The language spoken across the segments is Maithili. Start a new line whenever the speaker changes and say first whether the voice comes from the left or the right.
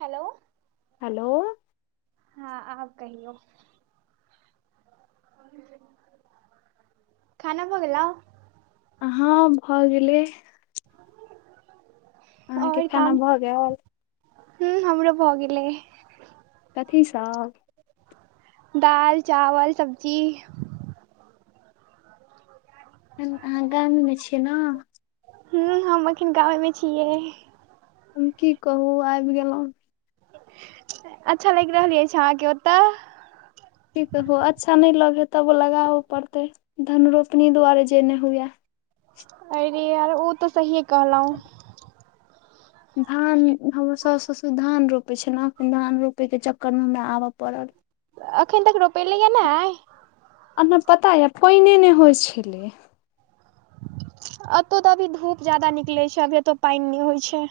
right: हेलो।
left: हेलो।
right: हँ आब कहियौ। खाना भऽ गेलौ।
left: हँ भऽ गेलै। अहाँके
right: आओर
left: खाना
right: काम
left: भऽ गेल
right: ह्म हमरो भऽ गेलै।
left: कथी सब?
right: दाल चावल सब्जी।
left: अहाँ गामे मे छियै ने।
right: हूँ हम अखन गावेमे छियै।
left: हम की कहू आबि गेलहुँ।
right: अच्छा लगि रहल अछि अहाँके ओतय।
left: की कहबो अच्छा नै लगे तबो लगाबा पड़तै धन रोपनी दुआरे जे नहि हुए।
right: आइरे यार ओ तऽ सहीए कहलौ।
left: धान हमर सास ससुर धान रोपै छै नऽ धान रोपयके चक्करमे हमरा आब पड़ल
right: अखन तक रोपेलैया नाइ।
left: आ नऽ पता या पाइने नहि होइ छलैया
right: अतौ तऽ अभी धूप जादा निकलै छै अभी एतौ पानि नहि होइ छै।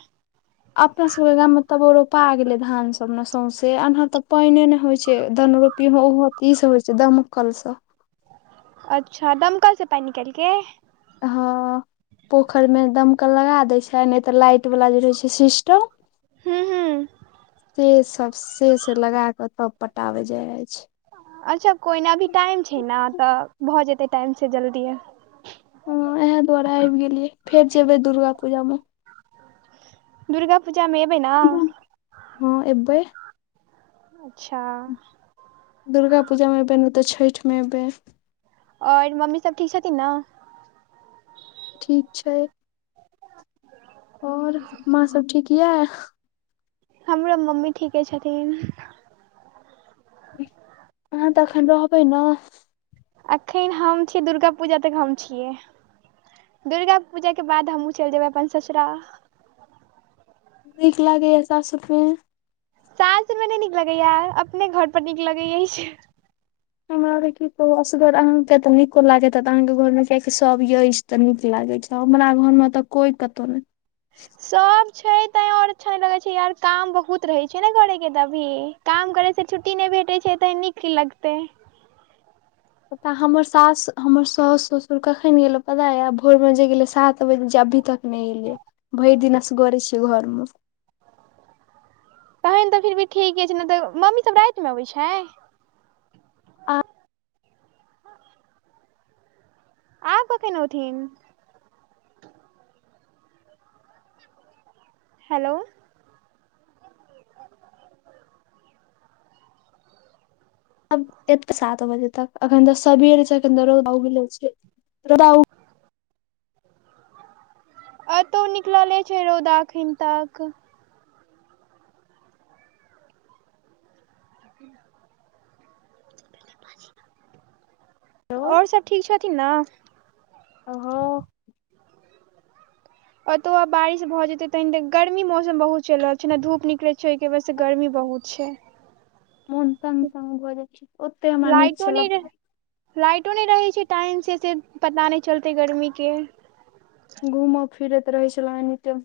left: अपना सब के गाम में तबो रोपा गेलै धान सब ने सौंसे ऐनहर तऽ पानि ने होइ छै धन रोप पीब ओहो ई सब होय छै दमकल स
right: अच्छा दमकल से पाइन निकाइल के।
left: हँ। पोखरि में दमक लगा दैय छै नहि तऽ लाइट वाला जे रहै छै सिस्टम।
right: हूँ हूँ
left: से सब से से लगा कऽ तब पटाबे जाय अछि।
right: अच्छा कोइ नऽ अभी टाइम छै ने तऽ भऽ जेतै टाइम सँ जल्दिए।
left: ह इएह दुआरे आबि गेलियै फेर जेबै दुर्गा पूजा में
right: दुर्गा पूजामे एबै ने?
left: हँ एबै।
right: अच्छा!
left: दुर्गा पूजा मे एबै नहि तऽ छठिमे एबै।
right: ओर मम्मी सभ ठीक छथिन ने।
left: ठीक छै। आओर माँ सब ठीक या।
right: हमरो मम्मी ठीके छथिन।
left: अहाँ तऽ एखन रहबै न।
right: एखन हम छी दुर्गा पूजा तक हम छियै। दुर्गा पूजाक के बाद हमूँ चलि जेबै अपन ससुरा।
left: नीक लागे या सासुर में?
right: सासुर मे नहि नीक लगैया अपने घर पर नीक लगैय अईछ।
left: हमरा आरके की कहु असगर आहाके त नीको लागेत हेत अहाँके घर मे कियाक सब यछ! तऽ नीक लागे छै हमरा घर मे तऽ कोई कतहु नहि।
right: सब छै तैं आओर अच्छा नहि लगै छै यार काम बहुत रहै छै ने करे के त अभी। काम करैसँ छुट्टी नहि भेटैत छै तऽ नीक की लगतै।
left: तऽ हमर सास हमर साउस ससुर कखन गेलहु पता य भोरमे जे गेलै सात बजे अभी तक नय एले भरि दिन असग़रे छियै घरमे।
right: तहन तऽ फिर भी ठीके छै ने तऽ मम्मीसभ रातिमे अबैत छै। आ कखन ओथीन। हेलो! [unintelligible]
left: ब एत सात बजे तक अखन तऽ सबेर छै अखन त रौउदा उगेले छै रौउदा
right: एतौ निकलले छै रौदा अखन तक। आओर सभ ठीक छथिन ने।
left: आ हाँ।
right: ओतो आब बारिश भए जेते तह ते गर्मी मौसम बहुत चलि रहल छै ने धूप निकले छै छै ओहिके वजेह से गर्मी बहुत छै।
left: मोन तंग तंग भऽ जाइ छै ओते हमरा नीक
right: लाइटो
left: छल।
right: नहि रह लाइटो नहि रहै छै टाइमसँ से पता नहि चलतै गर्मीके।
left: घूम फिरैत रहै छलहु एनीते।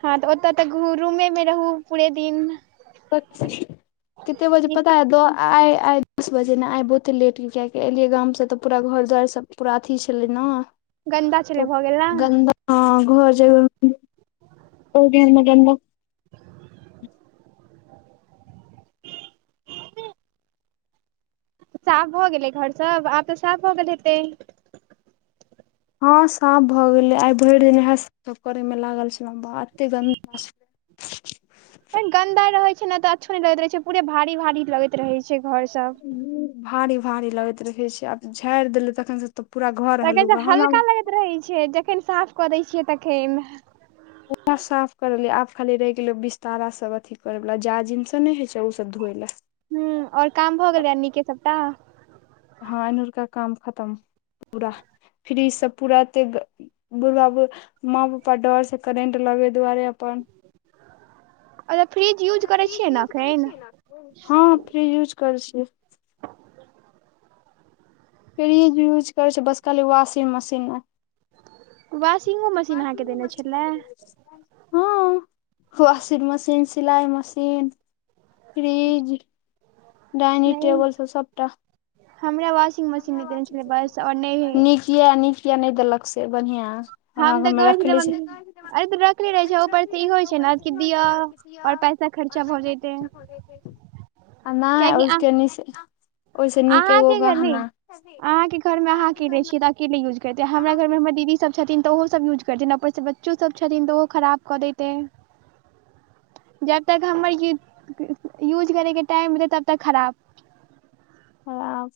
right: हँ तऽ ओतऽ तऽ घ रूमे मे रहू पूरे दिन।
left: पक्षी। कते बजे
right: ई
left: पता अय आई आई दस बजे में आइ बहुते लेट किएकी एलियै गाम से त पूरा घर दु्वार सब पूरा अथी छलै ने
right: गन्दा छलै
left: तऽ
right: भऽ गेल ने
left: गन्दा हँ घर जा म [unintelligible]
right: साफ भऽ गेलै घर सब आब तऽ साफ भ गेल हेतै?
left: हँ साफ भऽ गेलै आइ भरि दिन इएह सब करयमे लागल छलौ बा एतेक गन्दा छल [unintelligible]
right: गन्दा रहै छै ने तऽ अच्छो नहि लगैत रहै छै पूरे भारी भारी लगैत रहै छै घर सब।
left: भारी भारी लगैत रहे छै आब झाड़ि देल तखन से त पूरा घर
right: तखन
left: हलुक
right: तऽ
left: हमा
right: हल्का लगैत रहै छै जखैन साफ कऽ दै छियै तखैन।
left: पुरा साफ कर लियै आब खाली रहि गेलै बिस्तारा सभ अथी करयवला जाजिम सब नहि होइ छै ओसभ धोए लए।
right: हूं और काम भऽ गेलय अनीके सबटा?
left: हँ अनूर का काम खतम। पूरा फ्री स पूरा ते बुढ़बा माँ पापा डर से करेंट लगै दुआरे अपन
right: अच्छा फ्रिज यूज करै
left: फ्रिज
right: छियै ने
left: युज करै
right: एखन
left: छियै न। हँ फ्रीज यूज करै छियै। फ्रिज यूज करै छियै बस खाली वाशिंग मशीन नय।
right: वाशिंगो मशीन अहाँके देने
left: मशीन अहाँ
right: छलै?
left: के लेने छियै। हँ वाशिंग मशीन, सिलाइ मशीन, फ्रिज डाइनिंग
right: नहि
left: टेबल सब सबटा
right: हमरा वाशिंग मशीन नहि देने छलै बस आओर नहि
left: नीक किया नीक या नै देलक से बढ़िया।
right: हम
left: हमरा घर
right: त
left: मे
right: कहै छलियै
left: रखले छै।
right: मम्मी अरे त रखले रहै छै ऊपर स इहो होइ छैय न कि दियऽ और पैसा खर्चा भ जइतेै।
left: आ नय उसके निसे
right: अहाँ के घर नीक अहाँ के घरमे अहाँ अकेले छियै त के यूज करतै हमरा घरमे हमर दीदी सभ छथिन त ओहो सब यूज करथिन न ऊपर स बच्चो सभ छथिन त ओहो खराब कऽ देयतै। जबतक हमर यु यूज करैके टाइम एतै तबतक खराब।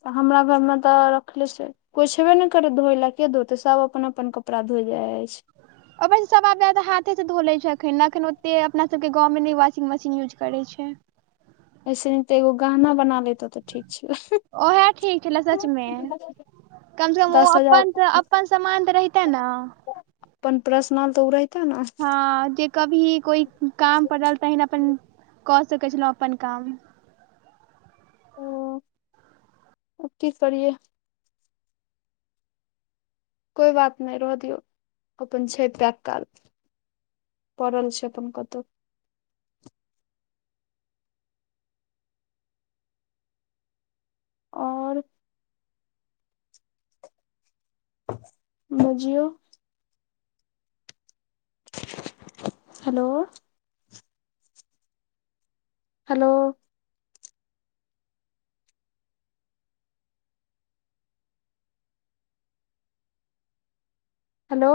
left: ह हमरा घरमे त रखले छैय। कोइ छेबे नै करै धोय लए के धोतय सभ अपन- अपन कपड़ा धोइ जाइ-जाइ छैय।
right: अपन सभ आब जादा हाथे स धोलय छैय एखन- एखन ओते अपना सभके गाँवमे नै वाशिंग मशीन यूज करै छैय।
left: अइ स नीक त एगो गहना बना लैतौं।
right: ओहै ठीक छले सचमे। कम से कम ओ
left: दस
right: अपन-
left: हजार
right: अपन समान त रहिते न।
left: अपन प्रशनल त उ रैह
right: हँ जे कभी कोइ काम परल तहैन अपन कऽ सकै छलौं अपन काम।
left: हँ अब की करियै। कोइ बात नै रहऽ दियौ अपन छैय तात्काल। पड़ल छैय अपन कतौ। और। बुझियौ। हेलो। हेलो। हेलो।